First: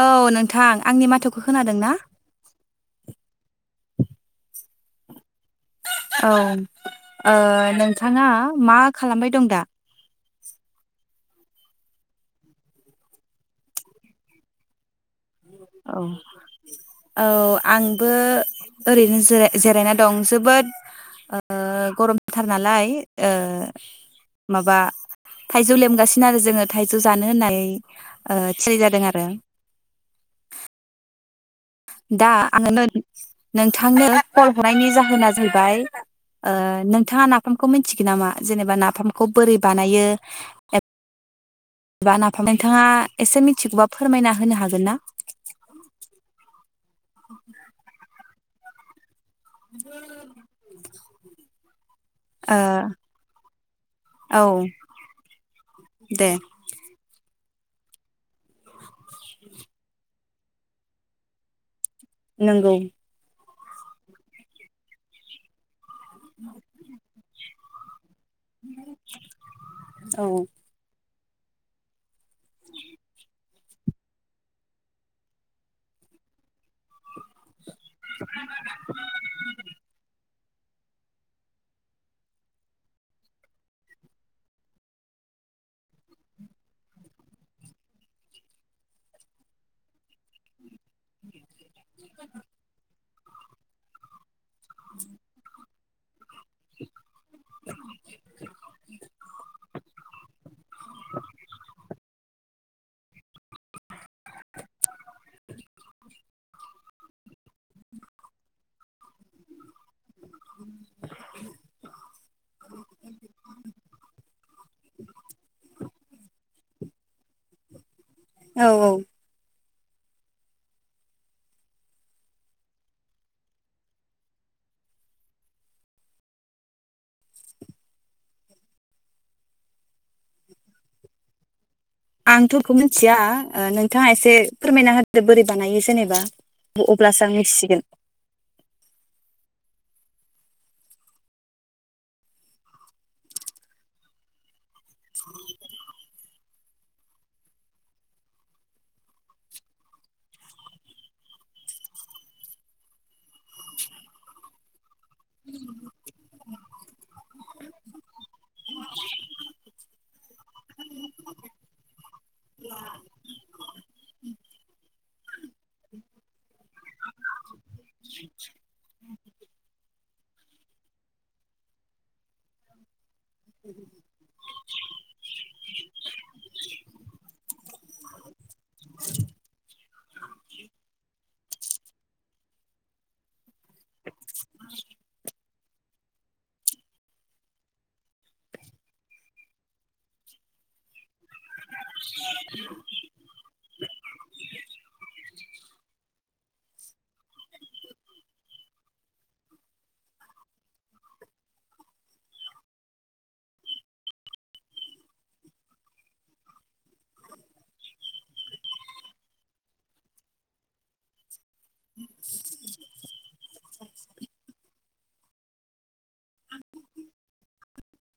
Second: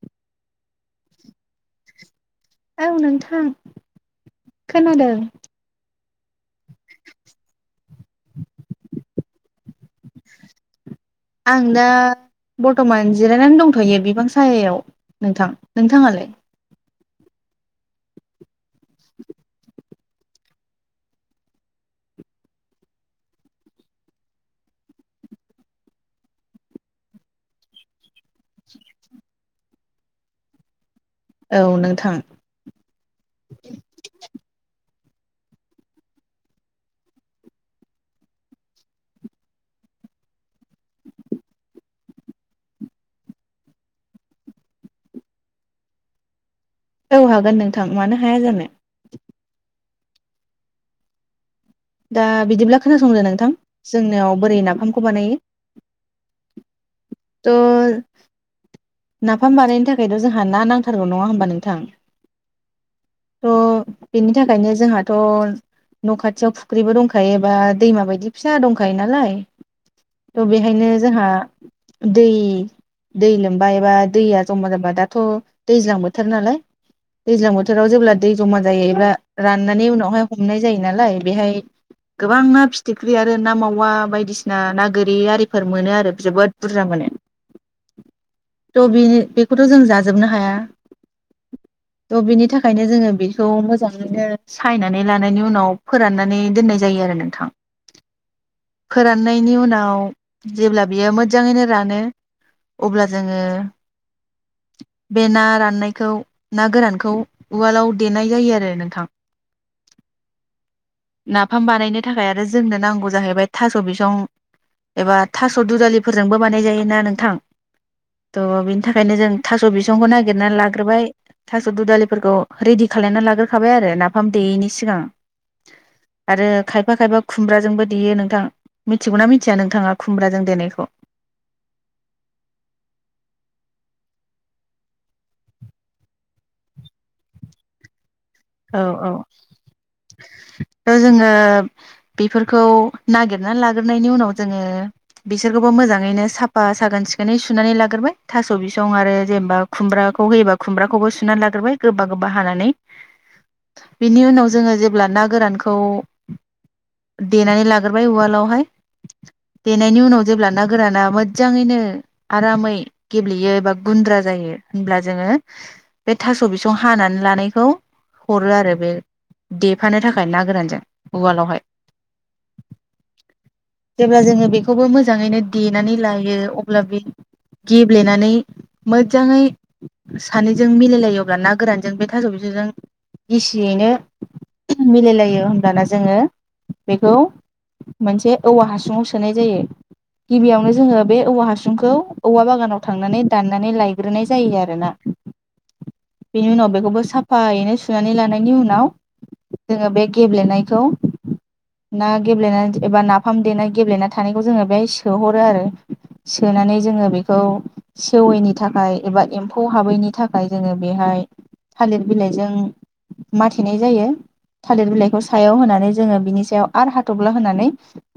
औ नोंथां आंनि माथोखौ खोनादों ना औ नोंथां खोनादों औ ओ नोंथाङा मा खालामबाय दं दा आं दा बरथमान जिरायनानै दंथ'यो बिफां साहायाव औ औ आंबो ओरैनो ज जिरायनानै दं जोबोद ओ गरमथार नालाय माबा थाइजौ लेमगासिनो आरो जोङो थाइजौ जानो होननानै ओ थियारि जादों आरो औ नोंथां दा आङो नोंथांनो कल हरनायनि जाहोन होना जाहैबाय ओ नोंथाङा नाफामखौ मिथिगोन नामा जेनेबा नाफामखौ बोरै बानायो बा नाफाम नोंथाङा एसे मिथिगौबा फोरमायना होनो हागोन ना औ हागोन नोंथां मानो हाया जानो [unintelligible] दा बिदिब्ला खोनासंदो नोंथां जोंनियाव ओ औ बोरै नाफामखौ बानायो दे द' नाफाम बानायनो थाखायथ' जों हा ना नांथागौ नङा होमबा नोंथां नोंगौ थ' बेनि थाखायनो जोंहाथ' न' खाथियाव दंखायोबा दैमा बायदि फिसा दंखायो नालाय औ थ' बेहायनो जोंहा दै दै लोमबा एबा दैया जमा जाबा दाथ' दैज्लां बोथोर नालाय दैज्लां बोथोराव जेब्ला दै जमा जायोब्ला एबा राननानै उनावहाय हमनाय जायो नालाय बेहाय गोबां ना फिथिख्रि आरो ना मावा बायदिसिना ना गोरि आरिफोर मोनो आरो जोबोद बुरजा मोनो थ' बेनो बेखौथ' जों जाजोबनो हाया थ' बिनि थाखायनो जोङो बे थ' मोजाङैनो सायनानै लानायनि उनाव फोराननानै दोननाय जायो आरो नोंथां फोराननायनि उनाव जेब्ला बियो मोजाङैनो रानो अब्ला जोङो बे ना राननायखौ ना गोरानखौ उवालाव देनाय जायो आरो नोंथां [inaudible] नाफाम बानायनो थाखाय आरो जोंनो नांगौ जाहैबाय थास' बिसं फोरजोंबो बानाय जायोना नोंथां थ' औ बिनि औ थाखायनो जों थास' बिसं बिसंखौ नागिरना लाग्रोबाय थास' दु दालिफोरखौ रेडि खालामलायना लाग्रोखाबाय आरो नाफाम देयैनि सिगां आरो खायफा खायफा खुमब्राजोंबो देयो नोंथां मिथिगौना मिथिया नोंथाङा खुमब्राजों देनायखौ आंथ' बेखौ मिथिया ओ नोंथाङा एसे फोरमायना होदो बोरै बानायो जेनेबा अब्लासो आं मिथिसिगोन औ औ थ' जोङो बेफोरखौ नागिरनानै लाग्रोननायनि उनाव जोङो बिसोरखौबो मोजाङैनो साफा साखोन सिखोनै सुनानै लाग्रोबाय थास' बिसं आरो जेनेबा खुमब्राखौ होयोबा खुमब्राखौबो सुनानै लाग्रोबाय गोबा गोबा हानानै बेनि उनाव जोङो जेब्ला ना गोरानखौ देनानै लाग्राय उवालावहाय देनायनि उनाव जेब्ला ना गोराना मोजाङैनो आरामै गेब्लेयो बा गुन्द्रा जायो होनब्ला जोङो बे थास' बिसं हानानै लानायखौ हरो आरो बे देफानो थाखाय ना गोरानजों उवालावहाय जेब्ला जोङो बेखौबो मोजाङैनो देनानै लायो अब्ला बे गेब्लेनानै मोजाङै सानैजों मिलायलायो अब्ला ना गोरानजों बे थास' बिसंजों गिसियैनो मिलायलायो होनोमब्लाना जोङो बेखौ मोनसे औवा हासुाव सोनाय जायो गिबियावनो जोङो बे औवा हासुंखौ औवा बागानाव थांनानै दाननानै लायग्रोनाय जायो आरोना बेनि उनाव बेखौबो साफायैनो सुनानै लानायनि उनाव जोङो बे गेब्लेनायखौ ना गेब्लेनानै एबा नाफाम देनाय गेब्लेना थानायखौ जोङो बेहाय सोहरो आरो सोनानै जोङो बेखौ सेवैनि थाखाय एबा एम्फौ हाबैनि थाखाय जोङो बेहाय थालिर बिलाइजों माथेनाय जायो थालिर बिलाइखौ सायाव होनानै जोङो बिनि सायाव आरो हाथफ्ला होनानै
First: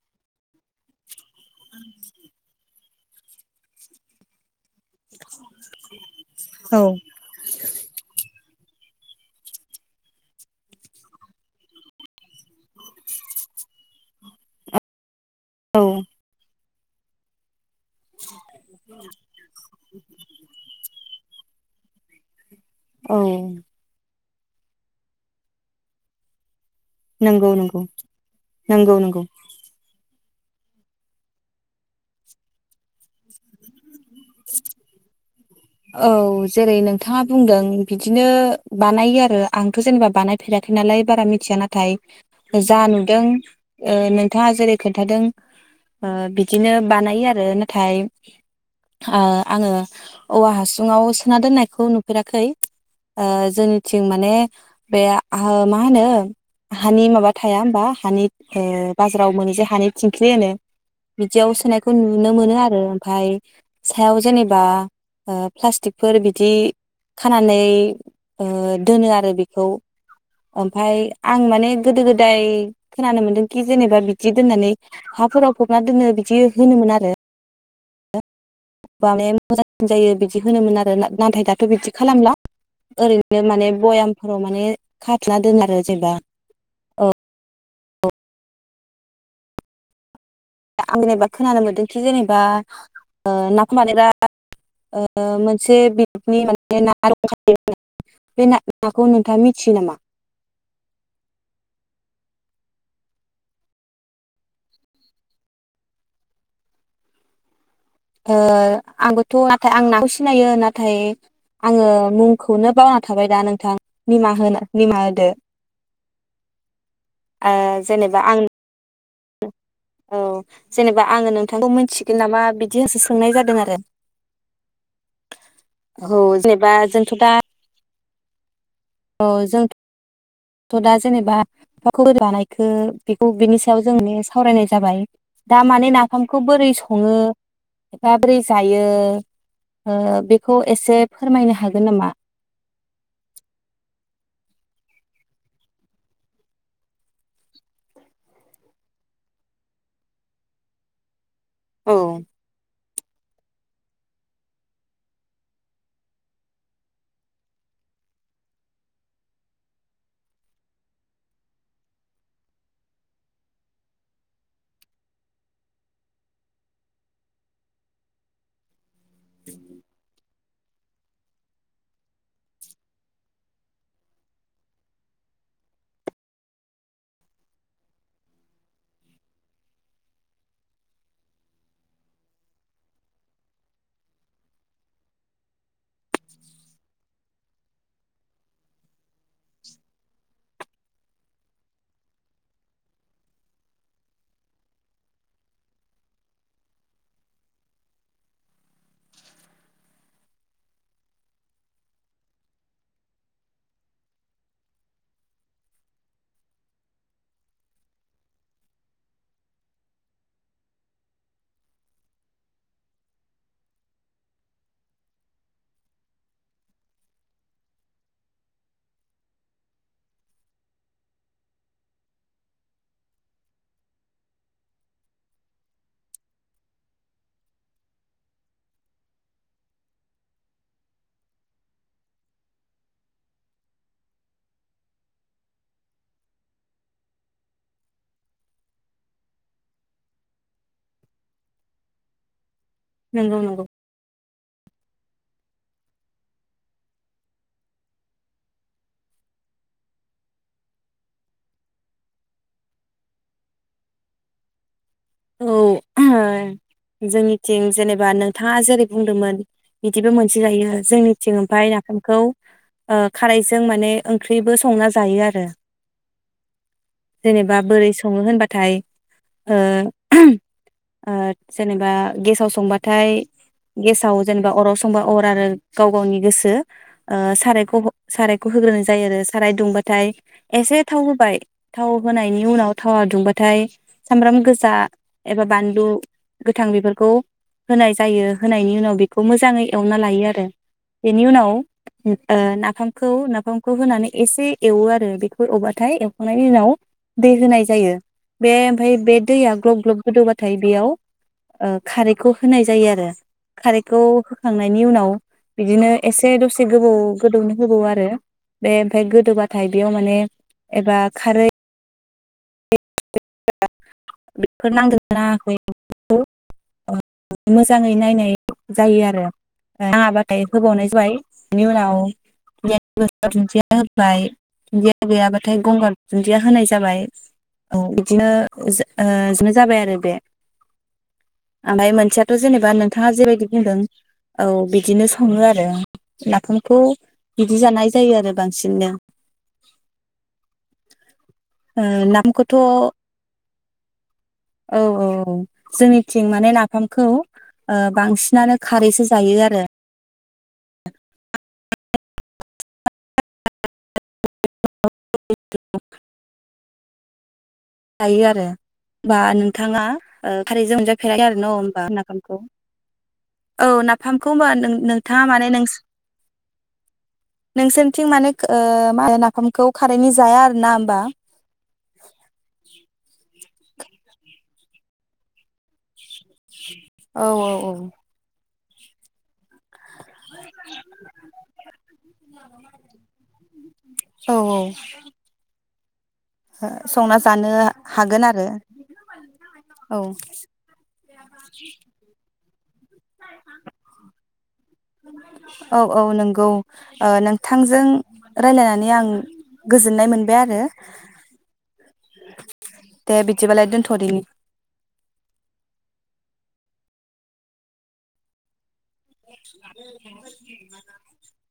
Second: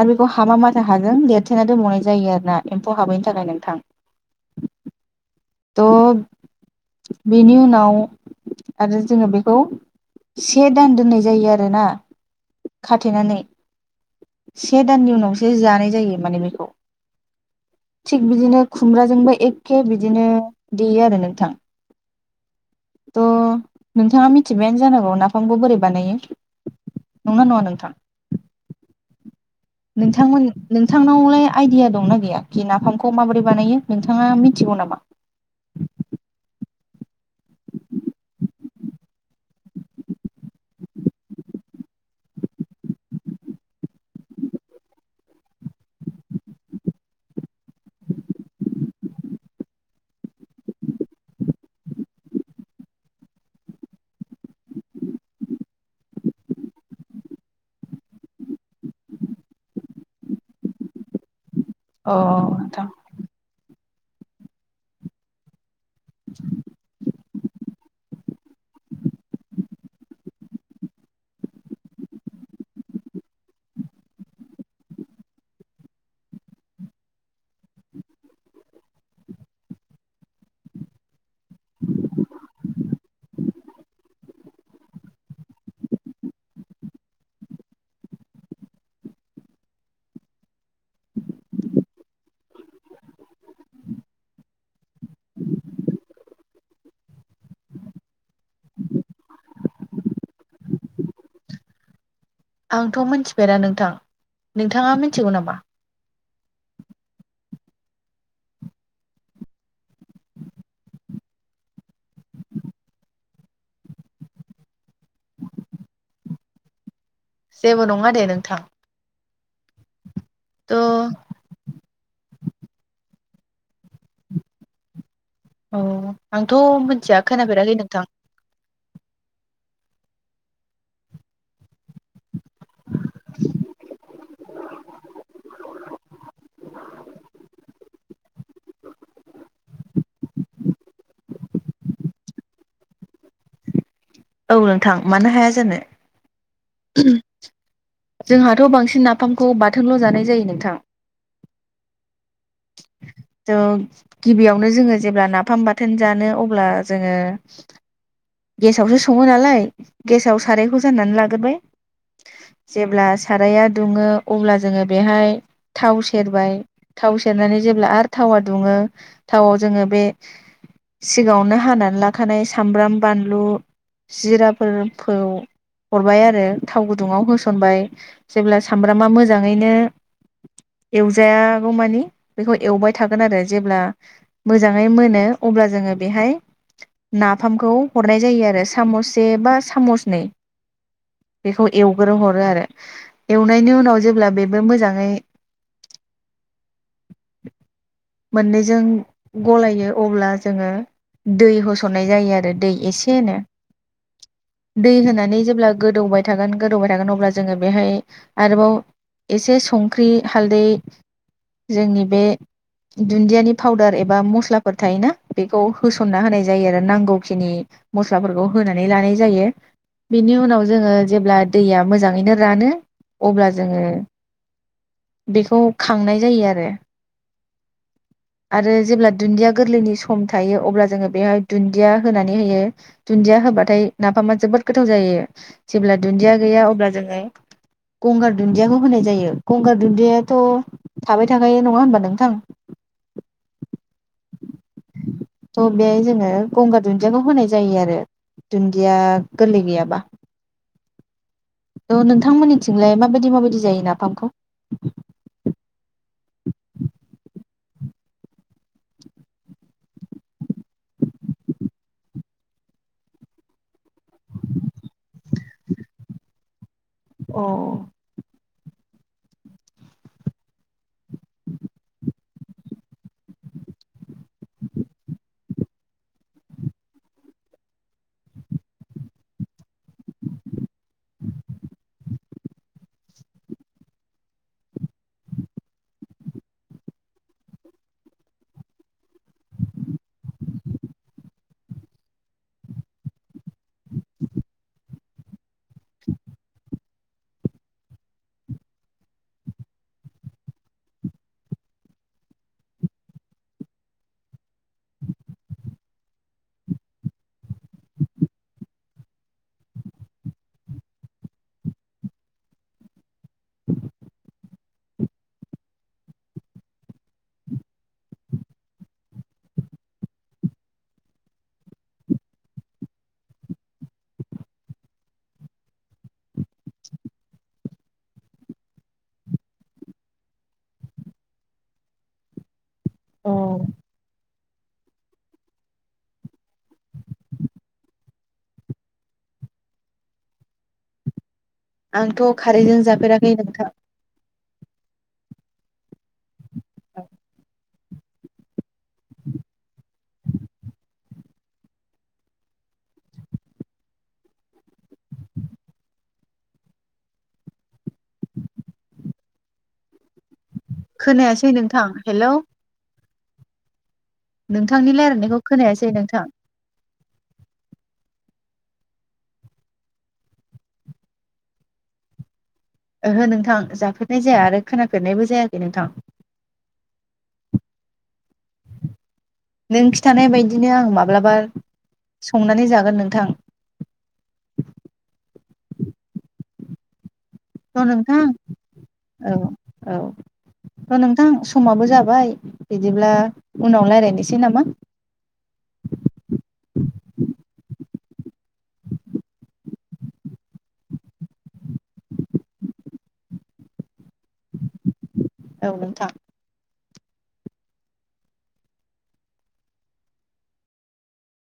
आरो बेखौ हामा माथा हाजों लेरथेना दोनबावनाय जायो आरोना एम्फौ हाबैनि थाखाय नोंथां थ' औ बिनि उनाव आरो जोङो बेखौ से दान दोननाय जायो आरोना खाथेनानै से दाननि उनावसो औ जानाय जायो माने बेखौ थिग बिदिनो खुमब्राजोंबो एखे बिदिनो देयो आरो नोंथां औ थ' नोंथाङा मिथिबायानो जानांगौ नाफामबो बोरै बानायो नंना नंगौ नङा नंगौ नोंथां नंगौ नंगौ नोंथांमोन नोंथांनावलाय आइदिया दंना गैया खि नाफामखौ माबोरै बानायो नोंथाङा मिथिगौ नामा औ जेरै नोंथाङा बुंदों बिदिनो बानायो आरो आंथ' जेनेबा बानायफेराखै नालाय बारा मिथिया नाथाय जा नुदों नोंथाङा जेरै खोन्थादों बिदिनो बानायो आरो नाथाय आङो औवा हासुङाव सोना दोननायखौ नुफेराखै आ जोंनिथिं माने बे मा होनो हानि माबा थाया होमबा हानि बाजाराव मोनै जे हानि थिंख्लि होनो बिदियाव नायखौ अ नुनो मोनो आरो नोंथां ओमफ्राय सायाव जेनेबा प्लासथिक फोर बिदि खानानै ओ दोनो आरो बेखौ ओमफाय आं माने गोदो गोदाय खोनानो मोनदोंखि जेनेबा बिदि दोननानै हाफोराव फबना दोननो बिदि होनोमोन आरो मोजांसिन जायो बिदि होनोमोन आरो नाथाय दाथ' थ' बिदि खालामला ओरैनो बिनो माने भयामफोराव माने खाथुमना दोनो आरो जेनेबा औ आं जेनेबा खोनानो मोनदोंखि जेनेबा नाफाम बानायबा [unintelligible] माने ना रंखायो बे नाखौ नोंथाङा मिथियो नामा आंथ' मिथिफेरा नोंथां नोंथाङा मिथिगौ नामा ओ आंबोथ' नाथाय आं नाखौ सिनायो नाथाय आङो मुंखौनो बावना थाबाय दा नोंथां निमाहा होनो निमाहा होदो ओ जेबो नङा दे जेनेबा आं नोंथां औ थ' जेनेबा आङो नोंथांखौ मोनथि बि नामा बिदि होसो सोंनाय जादों आरो औ आंथ' जेनेबा जोंथ' मिथिया दा खोनाफेराखै नोंथां औ जोंथ' दा जेनेबा [inaudible] लानाय बेखौ बेखौ बिनि सायाव जोंनो सावरायनाय जाबाय दा माने नाफामखौ बोरै सङो एफा बोरै जायो बेखौ एसे फोरमायनो हागोन नामा औ नोंथां मानो हाया जानो जोंहाथ' बांसिन नाफामखौ बाथोनल' जानाय जायो नोंथां औ गिबियावनो जोङो जेब्ला नाफाम बाथोन जानो अब्ला जोङो गेसावसो सङो नालाय गेसाव सारायखौ जाननानै लाग्रोबाय जेब्ला साराया दुङो अब्ला जोङो बेहाय थाव सेरबाय थाव सेरनानै जेब्ला आरो थावा दुङो थावआव जोङो बे सिगाङावनो हानानै लाखानाय सामब्राम बानलु जिराफोरखौ हरबाय आरो थाव गुदुङाव होसनबाय जेब्ला सामब्रामा मोजाङैनो एवजायागौमानि बेखौ एवबाय थागोन आरो जेब्ला मोजाङै मोनो अब्ला जोङो बेहाय नाफामखौ हरनाय जायो आरो साम'स से बा सामस नै बेखौ एवग्रो हरो आरो एवनायनि उनाव जेब्ला बेबो मोजाङै मोननैजों गलायो अब्ला जोङो दै होसननाय जायो आरो दै एसेनो दै होनानै जेब्ला गोदौबाय थागोन गोदौबाय थागोन अब्ला जोङो बेहाय आरोबाव एसे संख्रि हालदै जोंनि बे दुन्दियानि पाउदार एबा मस्लाफोर थायोना बेखौ होसनना होनाय जायो आरो नांगौखिनि मस्लाफोरखौ होनानै लानाय जायो बिनि उनाव जोङो जे दै मोनो र अब्ला जोङोखौ खांनाय जायो आरो आरो जेब्ला दुन्दिया गोरलैनि सम थायो अब्ला जोङो बेहाय दुन्दिया होनानै होयो दुन्दिया होबाथाय नाफामा जोबोद गोथाव जायो जेब्ला दुन्दिया गैया अब्ला जोङो गंगार दुन्दियाखौ होनाय जायो गंगार दुन्दियाथ' थाबाय थाखायो नङा होनबा नोंथां नोंगौ नोंगौ थ' बेहाय जोङो गंगार दुन्दियाखौ होनाय जायो आरो दुन्दिया गोरलै गैयाबा थ' नोंथांमोननिथिंलाय माबायदि माबायदि जायो नाफामखौ औ ओ जोंनिथिं जेनेबा नोंथाङा जेरै बुंदोंमोन बिदिबो मोनसे जायो जोंनिथिं ओमफ्राय नाफामखौ ओ खारैजों माने ओंख्रिबो संना जायो आरो अ जेनेबा बोरै सङो होनबा थाइ ओ ओ जेनेबा गेसाव संबाथाय गेसाव जेनेबा अराव संबा अर आरो गाव गावनि गोसो ओ सारायखौ सारायखौ होग्रोनाय जायो आरो साराय दुंबाथाय एसे थाव होबाय थाव होनायनि उनाव थावा दुंबाथाय सामब्राम गोजा एबा बानलु गोथां बेफोरखौ होनाय जायो होनायनि उनाव बेखौ मोजाङै एवना लायो आरो बेनि उनाव ओ नाफामखौ नाफामखौ होनानै एसे एवो आरो बेखौ एवबाथाय एवखांनायनि उनाव दै होनाय जायो बे ओमफाय बे दैया ग्लब ग्लब गोदौबाथाय बेयाव ओ खारैखौ होनाय जायो आरो खारैखौ होखांनायनि उनाव बिदिनो एसे दसे गोबौ गोदौनो होबावो आरो बे ओमफ्राय गोदौबाथाय बेयाव माने एबा खारै बेफोर नांदों [inaudible] ना नाङाखै मोजाङै नायनाय जायो आरो नाङाबाथाय होबावनाय जाबाय बेनि उनाव ददिया गो [inaudible] दुन्दिया होबाय दुन्दिया गैयाबाथाय गंगार दुन्दिया होनाय जाबाय औ बिदिनो ओ जानो जाबाय आरो बे ओमफ्राय मोनसेयाथ' जेनेबा नों थाङा अ जेबायदि बुंदों औ बिदिनो सङो आरो नाफामखौ बिदि जानाय जायो आरो बांसिननो ओ आंथ' नाफामखौथ' औ खारैजों जाफेराखै नोंथां औ औ औ जोंनिथिं माने नाफा मखौ ओ बांसिनानो खारैसो जायो आरो [unintelligible] लायो आरो बा नोंथाङा ओ खारैजों मोनजाफेराखै आरो खोनायासै न' होनबा नोंथां हेलौ नाफामखौ औ ना नोंथांनि रायजलायनायखौ खोनायासै नोंथां नोंसोरनिथिं माने ओ नाफामखौ खारैनि जाया आरो ना होमबा ओहो नोंथां जाफेरनाय जाया आरो खोनाफेरनायबो जायाखै नोंथां औ औ औ नों खिन्थानाय बायदिनो आं माब्लाबा संनानै जागोन नोंथां औ संना जानो र' नोंथां हागोन आरो औ औ औ र' नोंथां समाबो जाबाय बिदिब्ला उनाव रायलायनोसै नामा औ औ नंगौ नोंथांजों रायलायनानै आं गोजोननाय मोनबाय आरो दे बिदिबालाय दोनथ'दोनि औ नोंथां [unintelligible]